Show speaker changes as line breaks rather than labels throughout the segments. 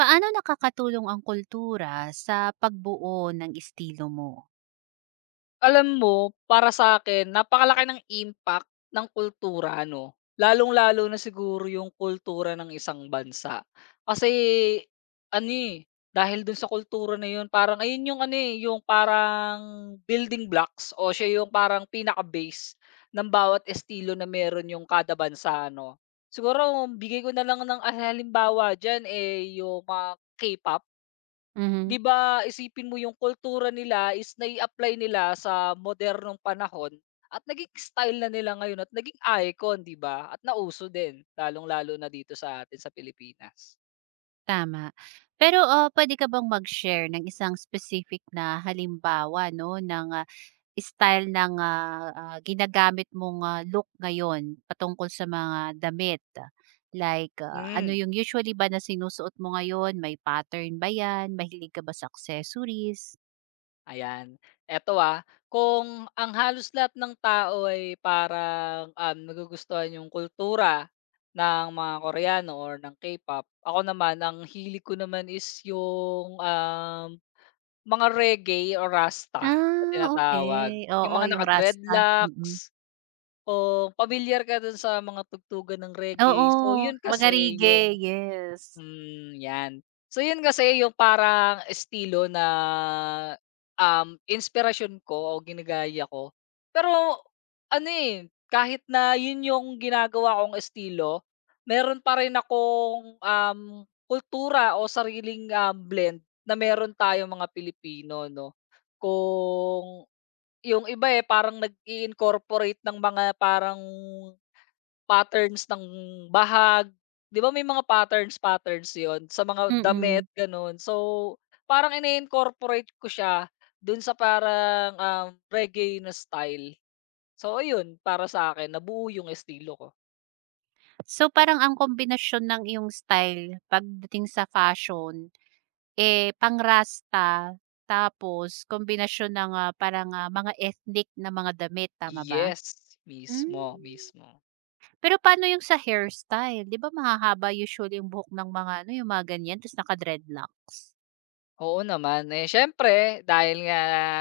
Paano nakakatulong ang kultura sa pagbuo ng estilo mo?
Alam mo, para sa akin napakalaki ng impact ng kultura ano? Lalong-lalo na siguro yung kultura ng isang bansa. Kasi ano, eh, dahil dun sa kultura na yun parang ayun yung ano, eh, yung parang building blocks o siya yung parang pinaka-base ng bawat estilo na meron yung kada bansa 'no. Siguro bigay ko na lang ng, ah, halimbawa diyan, eh, yung mga K-pop.
Mhm,
'Di ba isipin mo yung kultura nila is nai-apply nila sa modernong panahon at naging style na nila ngayon at naging icon 'di ba at nauso din lalong-lalo na dito sa atin sa Pilipinas.
tama. Pero, puwede ka bang mag-share ng isang specific na halimbawa 'no, ng, style ng, ginagamit mong, look ngayon patungkol sa mga damit? Like, ano
Hmm,
yung usually ba na sinusuot mo ngayon, may pattern ba 'yan, mahilig ka ba sa accessories?
ayan. Eto, ah, kung ang halos lahat ng tao ay parang, nagugustuhan yung kultura ng mga Koreano or ng K-pop, ako naman ang hili ko naman is yung, mga reggae o Rasta na
Ah,
tinatawag,
okay, oo,
yung mga
yung rasta, mm.
naka-dreadlocks o pamilyar ka dun sa mga tugtugan ng
Oo,
reggae. So yun kasi
magarige,
yung.
yes.
Hmm, 'yan. So 'yun kasi yung parang estilo na, inspiration ko o ginagaya ko. Pero ano, eh, kahit na 'yun yung ginagawa kong estilo, meron pa rin akong, kultura o sariling, blend na meron tayo mga Pilipino 'no. Kung yung iba, eh, parang nag incorporate ng mga parang patterns ng bahag, 'di ba may mga patterns-patterns yon sa mga damit
Mm.
gano'n. So, parang ine-incorporate ko siya dun sa parang, reggae na style. So ayun, para sa sa'kin nabuo yung estilo ko.
So, parang ang kombinasyon ng iyong style pagdating sa fashion, eh, pang-Rasta tapos kombinasyon ng, parang, mga ethnic na mga damit, tama ba?
Yes,
Hmm,
mismo, mismo.
pero paano yung sa hairstyle? 'Di ba mahahaba usually yung buhok ng mga ano, yung mga ganyan tapos naka-dreadlocks?
Oo naman. Eh, siyempre dahil nga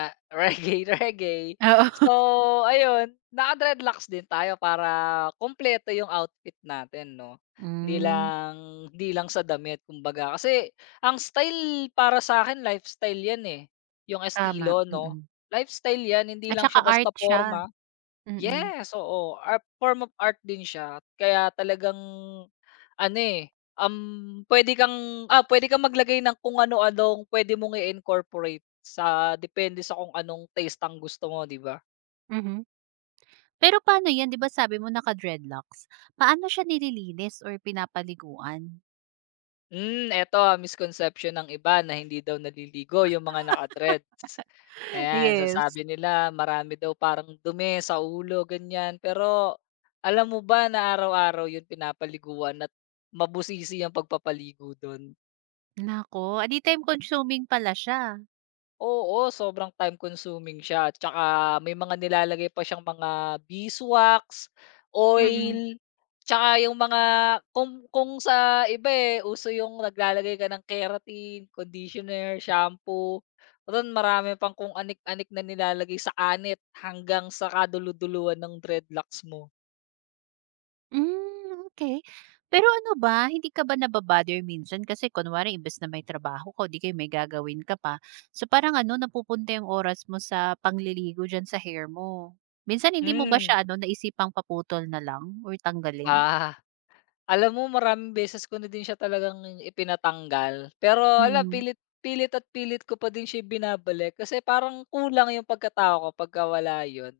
reggae, reggae. So
Oo.
ayun, naka-dreadlocks din tayo para kumpleto yung outfit natin 'no. Hindi
Hmm,
lang hindi lang sa damit kumbaga. Kasi ang style para sa akin lifestyle 'yan, eh, yung
tama,
estilo 'no.
mm.
Lifestyle 'yan, hindi
At
lang
saka
siya basta
art siya,
porma.
mm.
Yes, oo, art form of art din siya kaya talagang ano, eh, puwede kang maglagay ng kung ano-anong puwede mong i-incorporate sa depende sa kung anong taste ang gusto mo, 'di ba?
Mhm. Pero paano 'yan, 'di ba sabi mo naka-dreadlocks, paano siya nililinis or pinapaliguan?
Eto, ah, misconception ng iba na hindi daw naliligo yung mga naka-dreads. Ayan,
Yes.
sasabi nila marami daw parang dumi sa ulo, ganyan. Pero alam mo ba na araw-araw yun pinapaliguan at mabusisi ang pagpapaligo dun.
Naku, adi time consuming pala siya.
Oo, sobrang time consuming siya tsaka may mga nilalagay pa siyang mga beeswax,
Mm.
oil, tsaka yung mga kung sa iba, eh, uso yung naglalagay ka ng keratin, conditioner, shampoo, ron marami pang kung anik-anik na nilalagay sa anit hanggang sa kadulu-duluhan ng dreadlocks mo.
Hmm, okey. Pero ano ba, hindi ka ba naba-bother minsan kasi kunwari imbes na may trabaho ka o 'di kaya may gagawin ka pa, so parang ano, napupunta yung oras mo sa pangliligo diyan sa hair mo. Minsan hindi mo ba siya
Hmm.
ano, naisipang paputol na lang or tanggalin?
Ah. Alam mo maraming beses ko na din siya talagang ipinatanggal, pero ala
Mm.
pilit pilit at pilit ko pa din siya ibinabalik kasi parang kulang yung pagkatao ko pagka wala yun.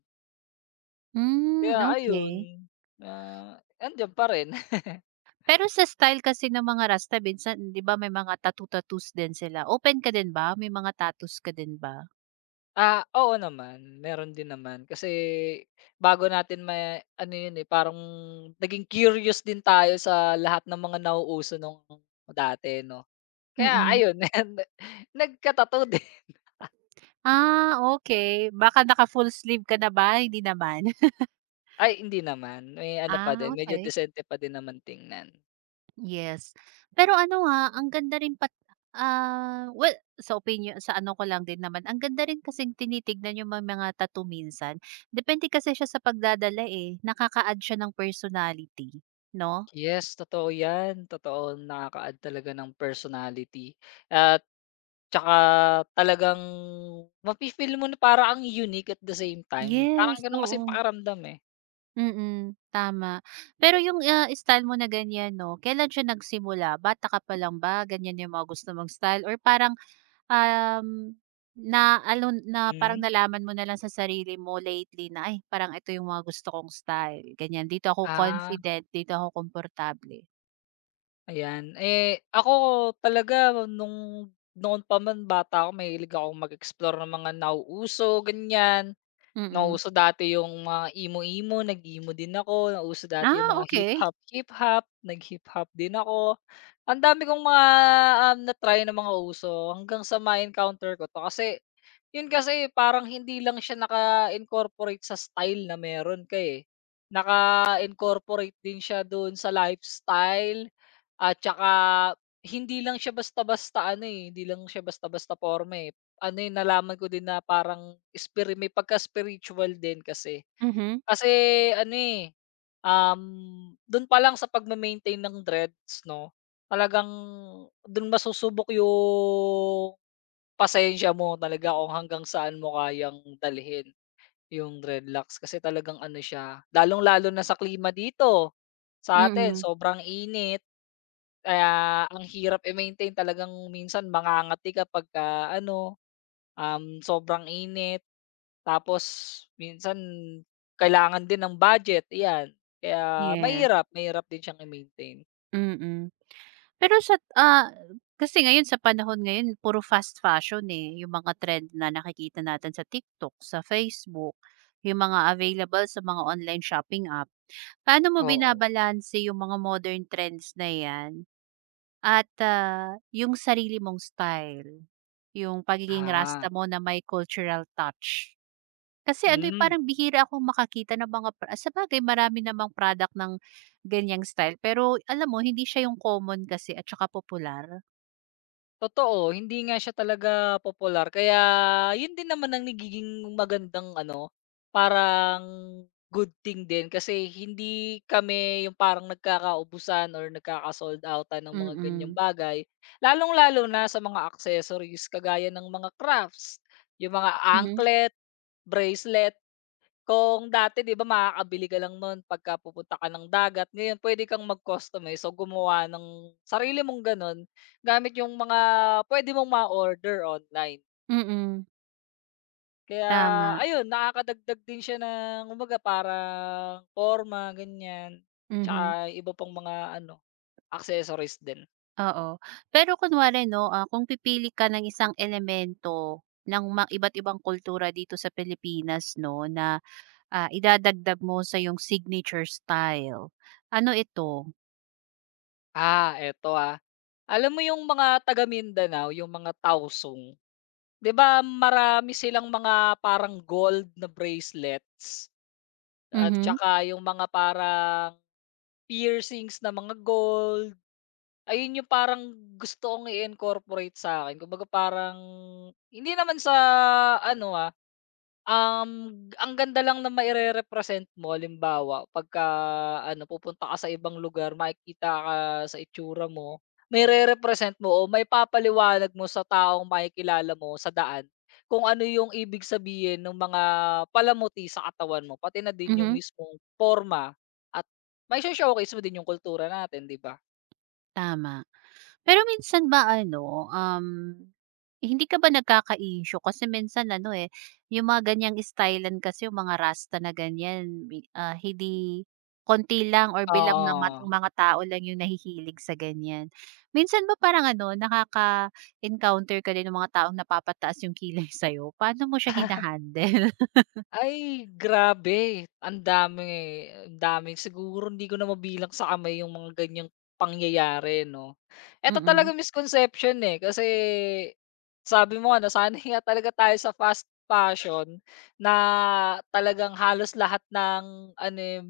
Kaya
Hmm,
ayun,
okey.
ah, andiyan pa rin.
Pero sa style kasi ng mga Rasta minsan 'di ba may mga tattoo-tattoos din sila, open ka din ba? May mga tattoos ka din ba?
Ah, oo naman, meron din naman kasi bago natin may ano yun, eh, parang naging curious din tayo sa lahat ng mga nauuso nung dati 'no. Kaya
Mm.
ayun nagkatato din.
Ah, okey. Baka naka-full sleeve ka na ba? Hindi naman?
Ay hindi naman, may ano pa
Ah,
din, medyo
okey.
disente pa din naman tingnan.
Yes. Pero ano, ang ganda rin pat well, sa opinyon sa ano ko lang din naman, ang ganda rin kasing tinitignan yung may mga tattoo minsan. Depende kasi siya sa pagdadala, eh, nakaka-add siya ng personality, 'no?
Yes, totoo 'yan, totoo nakaka-add talaga ng personality at tsaka talagang mafi-feel mo na para ang unique at the same time, parang
Yes,
gano'n kasi yung
oo.
pakiramdam, eh.
Mm, tama. Pero yung, style mo na ganyan 'no, kailan siya nagsimula? Bata ka pa lang ba ganyan yung mga gusto mong style or parang, um, na ano na parang
Hmm.
nalaman mo na lang sa sarili mo lately na, "Ay parang ito yung mga gusto kong style, ganyan. Dito ako
Ah.
confident, dito ako komportable."
Ayan. Eh, ako talaga nung noon pa man bata ako mahilig akong mag-explore ng mga nauuso, ganyan.
Mm. Mm.
Nauso dati yung mga emo-emo, nag-emo din ako, nauso
Ah,
dati yung
okay.
mga
Okey.
hip-hop, hip-hop, nag-hip-hop din ako. Ang dami kong mga, na-try na mga uso hanggang sa ma-encounter ko 'to kasi yun kasi parang hindi lang siya naka-incorporate sa style na meron ka, eh. Naka-incorporate din siya dun sa lifestyle at saka hindi lang siya basta-basta ano, eh, hindi lang siya basta-basta porma, eh. Ano, eh, nalaman ko din na parang spiri may pagka-spiritual din kasi.
Mhm,
Kasi ano, eh, um, dun pa lang sa pagme-maintain ng dreads 'no, talagang dun masusubok yung pasensya mo talaga kung hanggang saan mo kayang dalhin yung dreadlocks. Kasi talagang ano siya, lalong-lalo na sa klima dito, sa
mm.
sa'tin
Mm.
sobrang init. Kaya ang hirap i-maintain talagang minsan mangangati ka pagka ano, sobrang init tapos minsan kailangan din ng budget, 'yan. Kaya
Yes,
mahirap, mahirap din siyang i-maintain.
mm mm. Pero sa kasi ngayon sa panahon ngayon puro fast fashion, eh, yung mga trend na nakikita natin sa TikTok, sa Facebook, yung mga available sa mga online shopping app. Paano mo
Oo.
binabalanse yung mga modern trends na 'yan at, yung sarili mong style, yung pagiging rasta
Ah,
mo na may cultural touch? Kasi ano, eh,
hmm.
parang bihira akong makakita ng mga pra sabagay marami namang product ng ganiyang style pero alam mo hindi siya yung common kasi at saka popular.
Totoo, hindi nga siya talaga popular kaya yun din naman ang nagiging magandang ano, parang good thing din kasi hindi kami yung parang nagkakaubusan or nagkaka-sold out-an ng mga ganyang
Mm.
bagay. Lalong-lalo na sa mga accessories kagaya ng mga crafts, yung mga
Mhm.
anklet, bracelet, kung dati 'di ba makakabili ka lang nun pagka pupunta ka ng dagat, ngayon pwede kang mag-customize. So, gumawa ng sarili mong gano'n gamit yung mga pwede mong ma-order online.
Mm.
Kaya
Tama.
ayun, nakakadagdag din siya ng kumbaga parang porma, ganiyan,
Mhm,
tsaka iba pang mga ano, accessories din.
oo. Pero kunwari 'no, kung pipili ka ng isang elemento ng ma iba't ibang kultura dito sa Pilipinas 'no, na, idadagdag mo sa iyong signature style, ano ito?
Ah, eto, ah, alam mo yung mga taga Mindanao, yung mga Tausong, 'di ba marami silang mga parang gold na bracelets? At
Mhm,
tsaka yung mga parang piercings na mga gold, ayun yung parang gusto kong i-incorporate sa'kin. Kumbaga parang hindi naman sa ano, ah, ang ganda lang na represent mo halimbawa pagka ano pupunta ka sa ibang lugar makikita ka sa itsura mo, may represent mo o may maipapaliwanag mo sa taong makikilala mo sa daan kung ano yung ibig sabihin ng mga palamuti sa katawan mo pati na din yung
mhm,
mismong forma at may sho showcase mo din yung kultura natin, 'di ba?
tama. Pero minsan ba ano, hindi ka ba nagkaka-issue kasi minsan ano, eh, yung mga ganyang stylan kasi yung mga rasta na ganyan bi ah, hindi konti lang or bilang na mat
Oo.
mga tao lang yung nahihilig sa ganyan. Minsan ba parang ano, nakaka-encounter ka din ng mga taong napapataas yung kilay sa'yo? Paano mo siya hina-handle?
Ay, grabe ang dami, ang dami. Siguro hindi ko na mabilang sa kamay yung mga ganiyang pangyayari 'no. Eto
Mm,
talaga misconception, eh, kasi sabi mo nga nasanay nga talaga tayo sa fast fashion na talagang halos lahat ng ano, eh,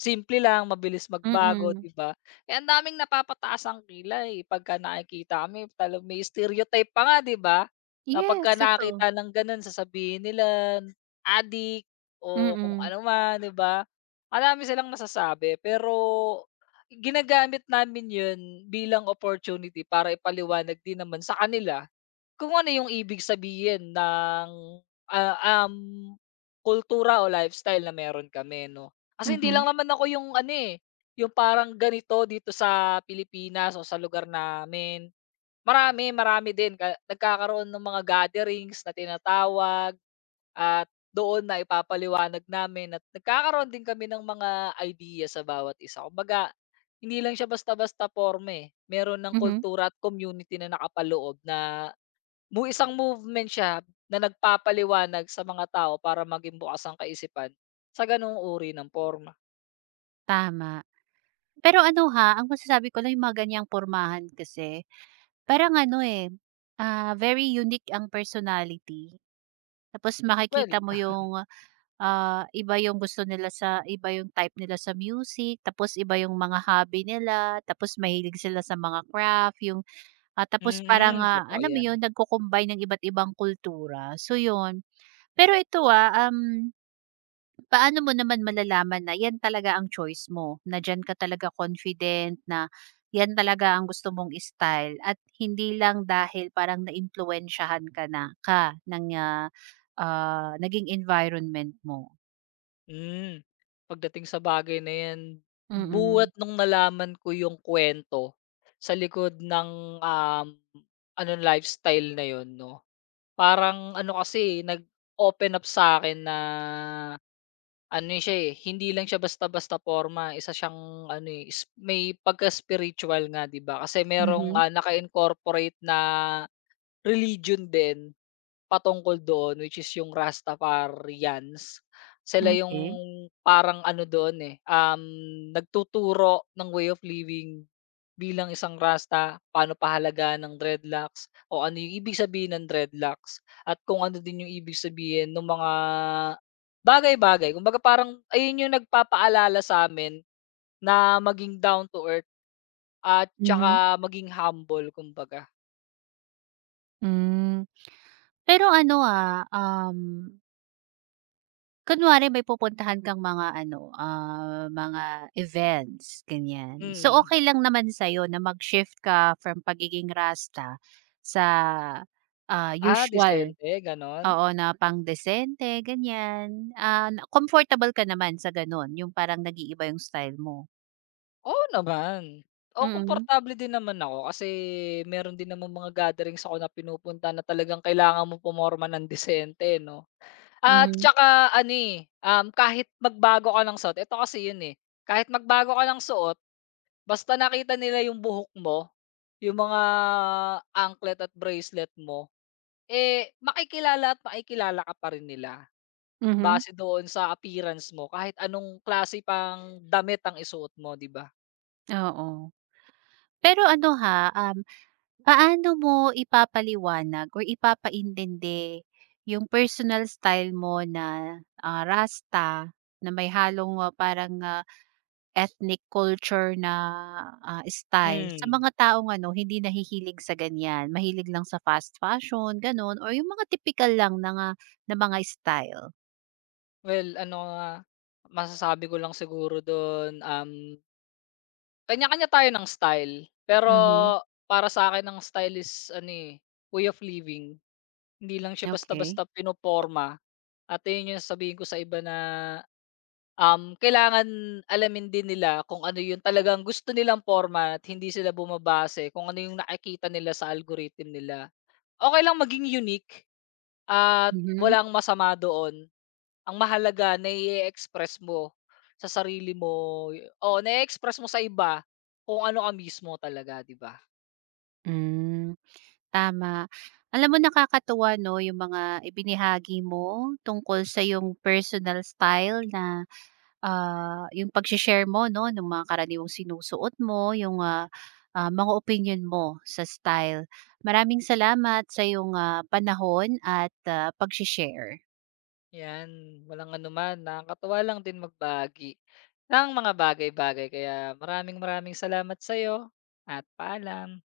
simple lang, mabilis magbago,
mm.
'di ba? Eh, ang daming napapataas ang kilay pagka nakikita kami tala may stereotype pa nga, 'di ba? Na
Yes,
pagka
totoo.
nakakita ng gano'n sasabihin nila adik o kung
Mm,
ano man, 'di ba? Marami silang masasabi pero ginagamit namin 'yun bilang opportunity para ipaliwanag din naman sa kanila kung ano yung ibig sabihin ng, ah, kultura o lifestyle na meron kami 'no. Kasi hindi
mhm,
lang naman ako yung ano, eh, yung parang ganito dito sa Pilipinas o sa lugar namin. Marami, marami din ka nagkakaroon ng mga gatherings na tinatawag at doon na ipapaliwanag namin at nagkakaroon din kami ng mga ideya sa bawat isa. Kumbaga, hindi lang siya basta-basta porma, eh, meron ng
mhm,
kultura at community na nakapaloob na mu isang movement siya na nagpapaliwanag sa mga tao para maging bukas ang kaisipan sa ganoong uri ng forma.
tama. Pero ano ha, ang masasabi ko lang yung mga ganyang pormahan kasi, parang ano eh, very unique ang personality. Tapos
Well,
makikita mo yung, iba yung gusto nila sa iba yung type nila sa music, tapos iba yung mga hobby nila, tapos mahilig sila sa mga craft, yung tapos
mm,
parang,
mm, totoo
alam mo
yan.
yun, nagko ng iba't ibang kultura. So yun. Pero ito, ah, um paano mo naman malalaman na yan talaga ang choice mo, na diyan ka talaga confident, na yan talaga ang gusto mong style at hindi lang dahil parang naimpluwensyahan ka na ka ng naging environment mo?
Hmm, Pagdating sa bagay na 'yan,
Mm.
buhat nung nalaman ko yung kwento sa likod ng, um, ano lifestyle na 'yun 'no, parang ano kasi, eh, nag-open up sa akin na ano yun siya, eh, hindi lang siya basta-basta porma, isa siyang ano, eh, is may pagka-spiritual nga 'di ba, kasi merong,
Mhm.
ah, naka-incorporate na religion din patungkol doon which is yung Rastafarians. Sila yung
Okay.
parang ano doon, eh, nagtuturo ng way of living bilang isang Rasta, paano pahalaga ng dreadlocks, o ano yung ibig sabihin ng dreadlocks, at kung ano din yung ibig sabihin nung mga bagay-bagay. Kumbaga parang ayun yung nagpapaalala sa'min na maging down to earth at
Mhm.
tsaka maging humble kumbaga.
Hmm. Pero ano, ah, um kunwari may pupuntahan kang mga ano, mga events, ganyan. So,
Mm.
okay lang naman sa'yo na mag-shift ka from pagiging Rasta sa,
Ah,
usual.
disente gano'n?
Oo, na pang-desente, ganyan. Ah, na comfortable ka naman sa gano'n, yung parang nag-iiba yung style mo?
Oo naman. Oo,
Mm,
komportable din naman ako kasi meron din naman mga gatherings ako na pinupunta na talagang kailangan mo pumorma ng disente 'no. At
mhm,
tsaka ano, eh, kahit magbago ka ng suot, eto kasi yun, eh, kahit magbago ka ng suot basta nakita nila yung buhok mo, yung mga anklet at bracelet mo, eh, makikilala at makikilala ka pa rin nila
mhm,
base doon sa appearance mo kahit anong klase pang damit ang isuot mo, 'di ba?
oo. Pero ano ha, paano mo ipapaliwanag or ipapaintindi yung personal style mo na, Rasta na may halong, parang, ethnic culture na, style sa
Hmm.
mga taong ano hindi nahihilig sa ganyan, mahilig lang sa fast fashion gano'n or yung mga typical lang na nga na mga style?
Well, ano nga, masasabi ko lang siguro dun, kanya-kanya tayo ng style. Pero
Mhm,
para sa akin ang style is ano, eh, way of living. Hindi lang siya
okey.
basta-basta pinoporma at yun yung sasabihin ko sa iba na, kailangan alamin din nila kung ano yung talagang gusto nilang porma at hindi sila bumabase kung ano yung nakikita nila sa algorithm nila. Okey lang maging unique at
Mhm.
walang masama doon. Ang mahalaga na e express mo sa sarili mo o na express mo sa iba kung ano ka mismo talaga, 'di ba?
Hmm. Tama. Alam mo nakakatuwa 'no, yung mga ibinahagi mo tungkol sa yung personal style na, yung pagshe-share mo 'no, ng mga karaniwang sinusuot mo, yung, mga opinion mo sa style. Maraming salamat sa yung panahon at, pagshe-share.
'Yan, walang ano man. Nakakatuwa lang din magbagi ng mga bagay-bagay kaya maraming maraming salamat sa'yo at paalam.